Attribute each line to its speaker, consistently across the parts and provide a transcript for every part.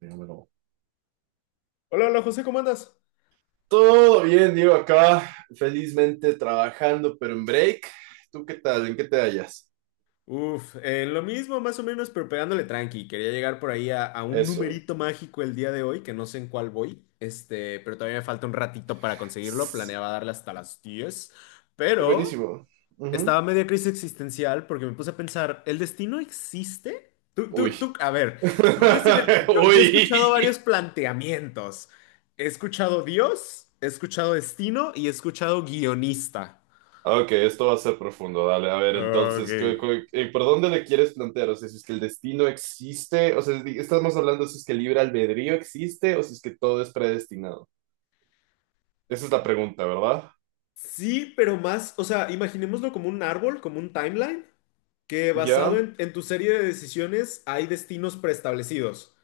Speaker 1: Dígamelo.
Speaker 2: Hola, hola José, ¿cómo andas?
Speaker 1: Todo bien, Diego, acá felizmente trabajando, pero en break. ¿Tú qué tal? ¿En qué te hallas?
Speaker 2: Uf, lo mismo más o menos, pero pegándole tranqui. Quería llegar por ahí a un
Speaker 1: Eso.
Speaker 2: numerito mágico el día de hoy, que no sé en cuál voy, pero todavía me falta un ratito para conseguirlo.
Speaker 1: S-
Speaker 2: Planeaba darle hasta las 10, pero
Speaker 1: Buenísimo.
Speaker 2: estaba
Speaker 1: Ujú.
Speaker 2: media crisis existencial porque me puse a pensar, ¿el destino existe? Tú,
Speaker 1: Uy.
Speaker 2: tú, tú, a ver, ¿tú crees en el...? Yo he
Speaker 1: Uy.
Speaker 2: escuchado varios planteamientos. He escuchado Dios, he escuchado destino y he escuchado guionista.
Speaker 1: Ok, esto va a ser profundo. Dale, a ver,
Speaker 2: Ok.
Speaker 1: entonces, ¿por dónde le quieres plantear? O sea, si es que el destino existe, o sea, estamos hablando si es que el libre albedrío existe o si es que todo es predestinado. Esa es la pregunta, ¿verdad?
Speaker 2: Sí, pero más, o sea, imaginémoslo como un árbol, como un timeline, que basado
Speaker 1: Ya.
Speaker 2: en tu serie de decisiones hay destinos preestablecidos.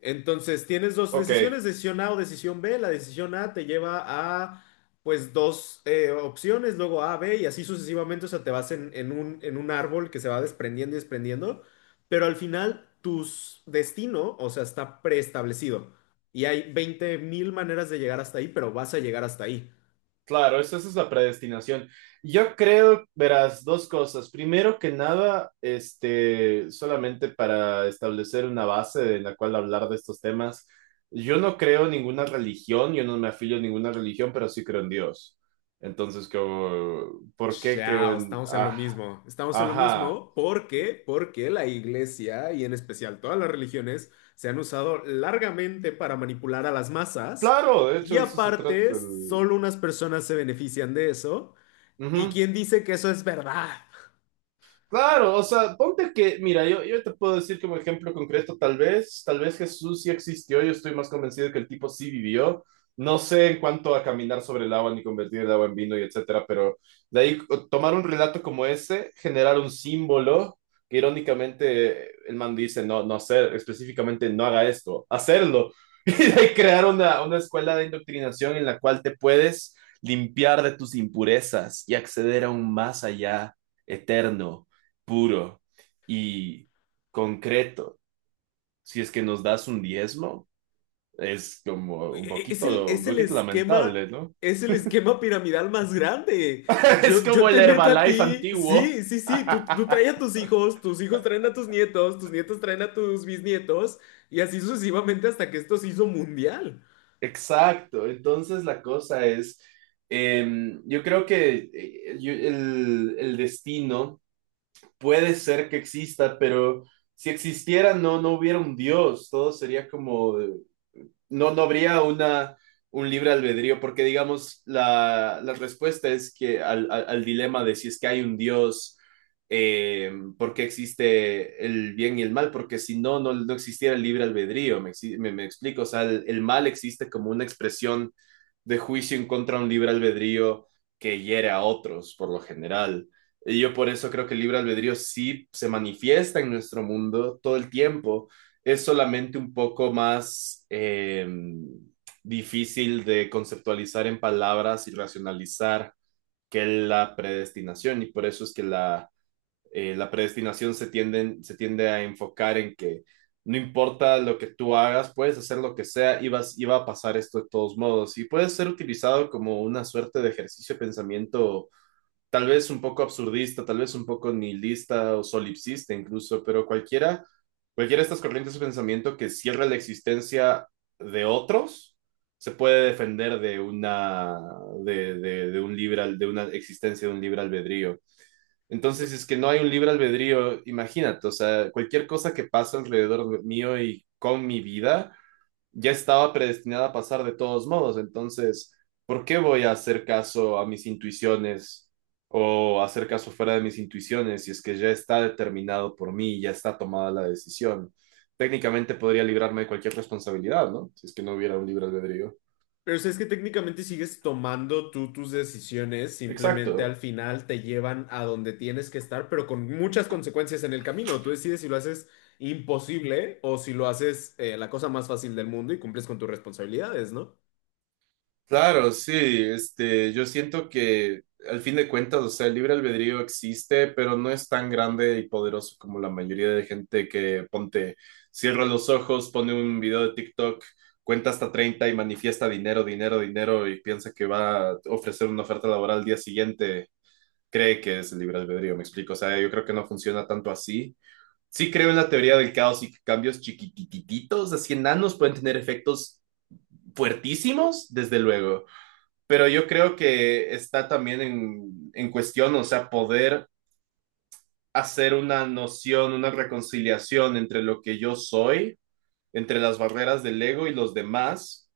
Speaker 2: Entonces, tienes dos
Speaker 1: Ok,
Speaker 2: decisiones, decisión A o decisión B. La decisión A te lleva a, pues, dos opciones, luego A, B, y así sucesivamente, o sea, te vas en un árbol que se va desprendiendo y desprendiendo, pero al final tu destino, o sea, está preestablecido. Y hay 20.000 maneras de llegar hasta ahí, pero vas a llegar hasta ahí.
Speaker 1: claro, esa es la predestinación. Yo creo, verás, dos cosas. Primero que nada, solamente para establecer una base en la cual hablar de estos temas, yo no creo en ninguna religión, yo no me afilio a ninguna religión, pero sí creo en Dios. Entonces, como, ¿por qué creo
Speaker 2: Chao,
Speaker 1: en?
Speaker 2: estamos en lo
Speaker 1: Ah,
Speaker 2: mismo. Estamos en lo
Speaker 1: ajá.
Speaker 2: mismo porque la iglesia y en especial todas las religiones se han usado largamente para manipular a las masas
Speaker 1: Claro, de
Speaker 2: y
Speaker 1: hecho, de eso se trata.
Speaker 2: aparte solo unas personas se benefician de eso. ¿Y
Speaker 1: Ujú.
Speaker 2: quién dice que eso es verdad?
Speaker 1: Claro, o sea, ponte que, mira, yo te puedo decir como ejemplo concreto, tal vez Jesús sí existió, yo estoy más convencido que el tipo sí vivió. No sé en cuanto a caminar sobre el agua ni convertir el agua en vino y etcétera, pero de ahí tomar un relato como ese, generar un símbolo que irónicamente el man dice, no, no hacer, específicamente no haga esto, hacerlo. Y de ahí crear una escuela de indoctrinación en la cual te puedes limpiar de tus impurezas y acceder a un más allá eterno, puro y concreto. Si es que nos das un diezmo, es como
Speaker 2: Es
Speaker 1: un
Speaker 2: es el
Speaker 1: poquito lamentable, ¿no?
Speaker 2: es el esquema piramidal más grande.
Speaker 1: Es
Speaker 2: Yo
Speaker 1: como el
Speaker 2: te meto a
Speaker 1: Herbalife
Speaker 2: ti,
Speaker 1: antiguo.
Speaker 2: sí, sí, sí, tú traes a tus hijos traen a tus nietos traen a tus bisnietos, y así sucesivamente hasta que esto se hizo mundial.
Speaker 1: Exacto, entonces la cosa es, eh, yo creo que el destino puede ser que exista, pero si existiera no, no hubiera un Dios, todo sería como no, no habría un libre albedrío, porque digamos, la respuesta es que al dilema de si es que hay un Dios, eh, por qué existe el bien y el mal, porque si no, no, no existiera el libre albedrío, me explico, o sea, el mal existe como una expresión de juicio en contra de un libre albedrío que hiere a otros, por lo general. Y yo por eso creo que el libre albedrío sí se manifiesta en nuestro mundo todo el tiempo, es solamente un poco más difícil de conceptualizar en palabras y racionalizar que la predestinación, y por eso es que la predestinación se tiende a enfocar en que no importa lo que tú hagas, puedes hacer lo que sea y va a pasar esto de todos modos, y puede ser utilizado como una suerte de ejercicio de pensamiento tal vez un poco absurdista, tal vez un poco nihilista o solipsista incluso, pero cualquiera de estas corrientes de pensamiento que cierra la existencia de otros se puede defender de una de una existencia de un libre albedrío. Entonces, si es que no hay un libre albedrío, imagínate, o sea, cualquier cosa que pasa alrededor mío y con mi vida ya estaba predestinada a pasar de todos modos. Entonces, ¿por qué voy a hacer caso a mis intuiciones o hacer caso fuera de mis intuiciones si es que ya está determinado por mí, ya está tomada la decisión? Técnicamente podría librarme de cualquier responsabilidad, ¿no? Si es que no hubiera un libre albedrío.
Speaker 2: Pero o sea, es que técnicamente sigues tomando tú tus decisiones, simplemente al
Speaker 1: Exacto.
Speaker 2: final te llevan a donde tienes que estar, pero con muchas consecuencias en el camino. Tú decides si lo haces imposible o si lo haces la cosa más fácil del mundo y cumples con tus responsabilidades, ¿no?
Speaker 1: Claro, sí, yo siento que al fin de cuentas, o sea, el libre albedrío existe, pero no es tan grande y poderoso como la mayoría de gente que ponte, cierra los ojos, pone un video de TikTok, cuenta hasta 30 y manifiesta dinero, dinero, dinero y piensa que va a ofrecer una oferta laboral al día siguiente, cree que es el libre albedrío, me explico, o sea, yo creo que no funciona tanto así. Sí creo en la teoría del caos y que cambios chiquitititos, así enanos pueden tener efectos fuertísimos, desde luego, pero yo creo que está también en cuestión, o sea, poder hacer una noción, una reconciliación entre lo que yo soy, entre las barreras del ego y los demás,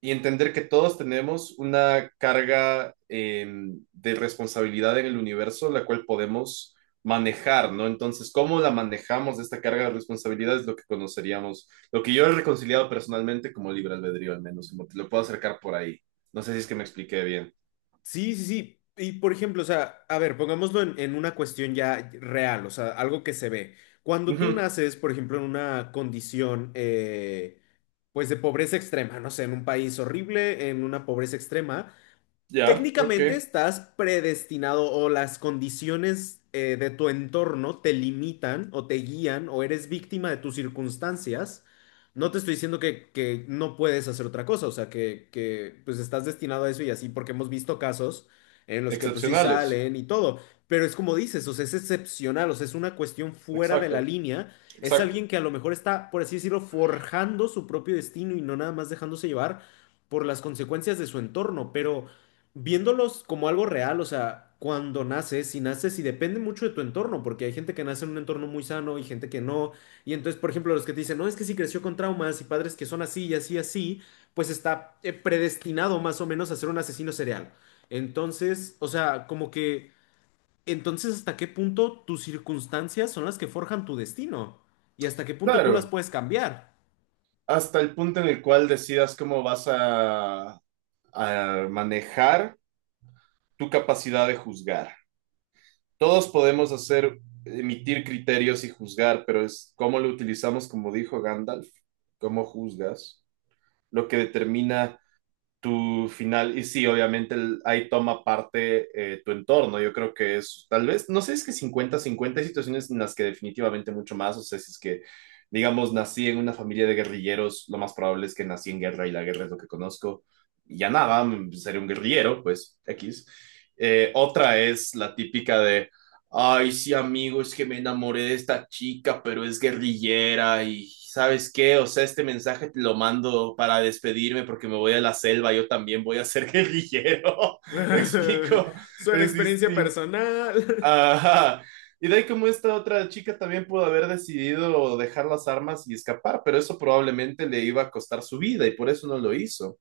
Speaker 1: y entender que todos tenemos una carga de responsabilidad en el universo, la cual podemos manejar, ¿no? Entonces, ¿cómo la manejamos esta carga de responsabilidad? Es lo que conoceríamos, lo que yo he reconciliado personalmente como libre albedrío, al menos, como te lo puedo acercar por ahí. No sé si es que me expliqué bien.
Speaker 2: Sí, sí, sí. Y por ejemplo, o sea, a ver, pongámoslo en una cuestión ya real, o sea, algo que se ve. Cuando tú
Speaker 1: Ujú.
Speaker 2: naces, por ejemplo, en una condición, pues de pobreza extrema, no sé, en un país horrible, en una pobreza extrema.
Speaker 1: Ya, ok.
Speaker 2: Técnicamente estás predestinado o las condiciones de tu entorno te limitan o te guían o eres víctima de tus circunstancias. No te estoy diciendo que no puedes hacer otra cosa, o sea, que pues estás destinado a eso y así, porque hemos visto casos en los que pues sí
Speaker 1: Excepcionales.
Speaker 2: salen y todo, pero es como dices, o sea, es excepcional, o sea, es una cuestión fuera de la
Speaker 1: Exacto,
Speaker 2: línea, es
Speaker 1: exacto.
Speaker 2: alguien que a lo mejor está, por así decirlo, forjando su propio destino y no nada más dejándose llevar por las consecuencias de su entorno, pero viéndolos como algo real, o sea, cuando naces, si naces, y depende mucho de tu entorno, porque hay gente que nace en un entorno muy sano y gente que no, y entonces, por ejemplo, los que te dicen, no, es que si creció con traumas y padres que son así y así, y así, pues está predestinado más o menos a ser un asesino serial. Entonces, o sea, como que, entonces, ¿hasta qué punto tus circunstancias son las que forjan tu destino? ¿Y hasta qué punto tú las
Speaker 1: Claro,
Speaker 2: puedes cambiar?
Speaker 1: hasta el punto en el cual decidas cómo vas a manejar tu capacidad de juzgar. Todos podemos hacer, emitir criterios y juzgar, pero es cómo lo utilizamos, como dijo Gandalf, cómo juzgas, lo que determina tu final, y sí, obviamente ahí toma parte tu entorno, yo creo que es tal vez, no sé, es que 50-50, hay situaciones en las que definitivamente mucho más, o sea, si es que, digamos, nací en una familia de guerrilleros, lo más probable es que nací en guerra y la guerra es lo que conozco, y ya nada, seré un guerrillero, pues X. Otra es la típica de ay, sí, amigo, es que me enamoré de esta chica, pero es guerrillera y ¿sabes qué? O sea, este mensaje te lo mando para despedirme porque me voy a la selva, yo también voy a ser guerrillero. ¿Me explico?
Speaker 2: Suena a
Speaker 1: Es
Speaker 2: experiencia
Speaker 1: distinto.
Speaker 2: personal.
Speaker 1: Ajá. Y de ahí como esta otra chica también pudo haber decidido dejar las armas y escapar, pero eso probablemente le iba a costar su vida y por eso no lo hizo.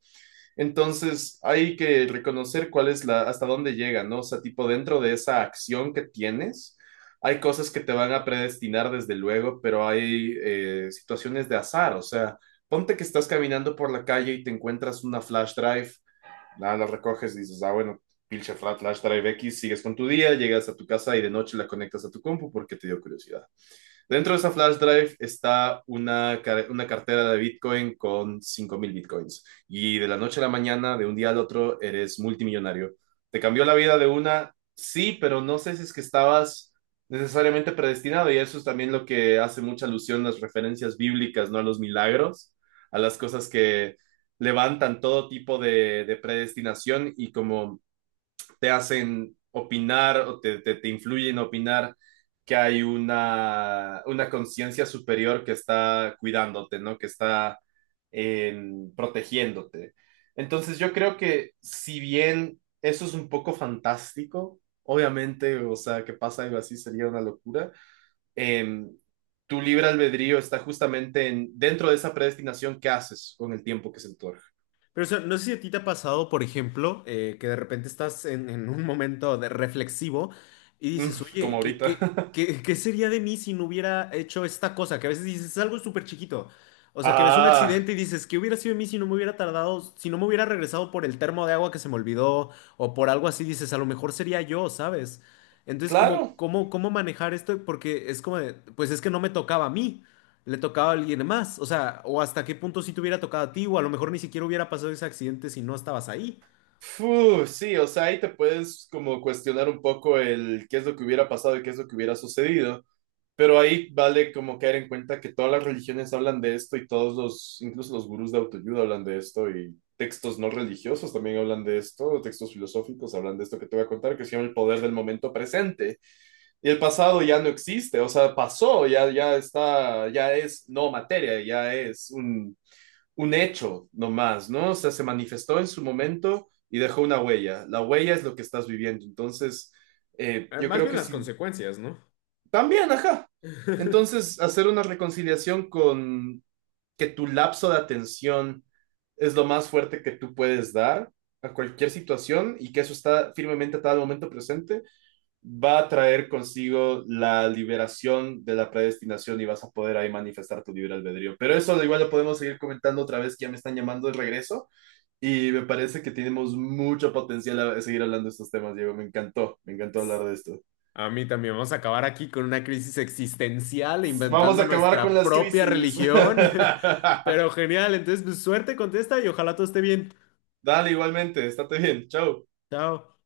Speaker 1: Entonces, hay que reconocer cuál es hasta dónde llega, ¿no? O sea, tipo, dentro de esa acción que tienes, hay cosas que te van a predestinar desde luego, pero hay situaciones de azar. O sea, ponte que estás caminando por la calle y te encuentras una flash drive, nada, la recoges y dices, ah, bueno, pinche flash drive X, sigues con tu día, llegas a tu casa y de noche la conectas a tu compu porque te dio curiosidad. Dentro de esa flash drive está una cartera de Bitcoin con 5000 Bitcoins. Y de la noche a la mañana, de un día al otro, eres multimillonario. ¿Te cambió la vida de una? Sí, pero no sé si es que estabas necesariamente predestinado. Y eso es también lo que hace mucha alusión a las referencias bíblicas, ¿no? A los milagros, a las cosas que levantan todo tipo de predestinación y como te hacen opinar o te influyen a opinar que hay una conciencia superior que está cuidándote, ¿no? Que está protegiéndote. Entonces yo creo que si bien eso es un poco fantástico, obviamente, o sea, que pasa algo así sería una locura, em, tu libre albedrío está justamente dentro de esa predestinación que haces con el tiempo que se te otorga.
Speaker 2: Pero o sea, no sé si a ti te ha pasado, por ejemplo, que de repente estás en un momento de reflexivo y
Speaker 1: Mm,
Speaker 2: dices,
Speaker 1: como
Speaker 2: oye,
Speaker 1: ahorita.
Speaker 2: qué sería de mí si no hubiera hecho esta cosa? Que a veces dices, es algo súper chiquito. O sea, que ves un
Speaker 1: Ah,
Speaker 2: accidente y dices, ¿qué hubiera sido de mí si no me hubiera tardado, si no me hubiera regresado por el termo de agua que se me olvidó o por algo así? Dices, a lo mejor sería yo, ¿sabes? Entonces, como,
Speaker 1: claro,
Speaker 2: ¿cómo manejar esto? Porque es como, de, pues es que no me tocaba a mí, le tocaba a alguien más. O sea, o hasta qué punto sí te hubiera tocado a ti, o a lo mejor ni siquiera hubiera pasado ese accidente si no estabas ahí.
Speaker 1: fu, sí, o sea, ahí te puedes como cuestionar un poco el qué es lo que hubiera pasado y qué es lo que hubiera sucedido, pero ahí vale como caer en cuenta que todas las religiones hablan de esto y todos incluso los gurús de autoayuda hablan de esto y textos no religiosos también hablan de esto, textos filosóficos hablan de esto que te voy a contar, que se llama el poder del momento presente y el pasado ya no existe, o sea, pasó, ya, ya está, ya es no materia, ya es un hecho nomás, ¿no? O sea, se manifestó en su momento y dejó una huella. La huella es lo que estás viviendo. Entonces, yo
Speaker 2: Más
Speaker 1: creo
Speaker 2: bien
Speaker 1: que
Speaker 2: las
Speaker 1: sí.
Speaker 2: consecuencias, ¿no?
Speaker 1: También, ajá. Entonces, hacer una reconciliación con que tu lapso de atención es lo más fuerte que tú puedes dar a cualquier situación y que eso está firmemente atado al momento presente, va a traer consigo la liberación de la predestinación y vas a poder ahí manifestar tu libre albedrío. Pero eso igual lo podemos seguir comentando otra vez, que ya me están llamando de regreso y me parece que tenemos mucho potencial a seguir hablando de estos temas, Diego. Me encantó hablar de esto.
Speaker 2: A mí también vamos a acabar aquí con una crisis existencial
Speaker 1: Vamos
Speaker 2: inventando
Speaker 1: a acabar con
Speaker 2: nuestra
Speaker 1: las
Speaker 2: propia
Speaker 1: crisis.
Speaker 2: religión. Pero genial, entonces pues, suerte con esta y ojalá todo esté bien.
Speaker 1: Dale, igualmente, estate bien, chao.
Speaker 2: Chao.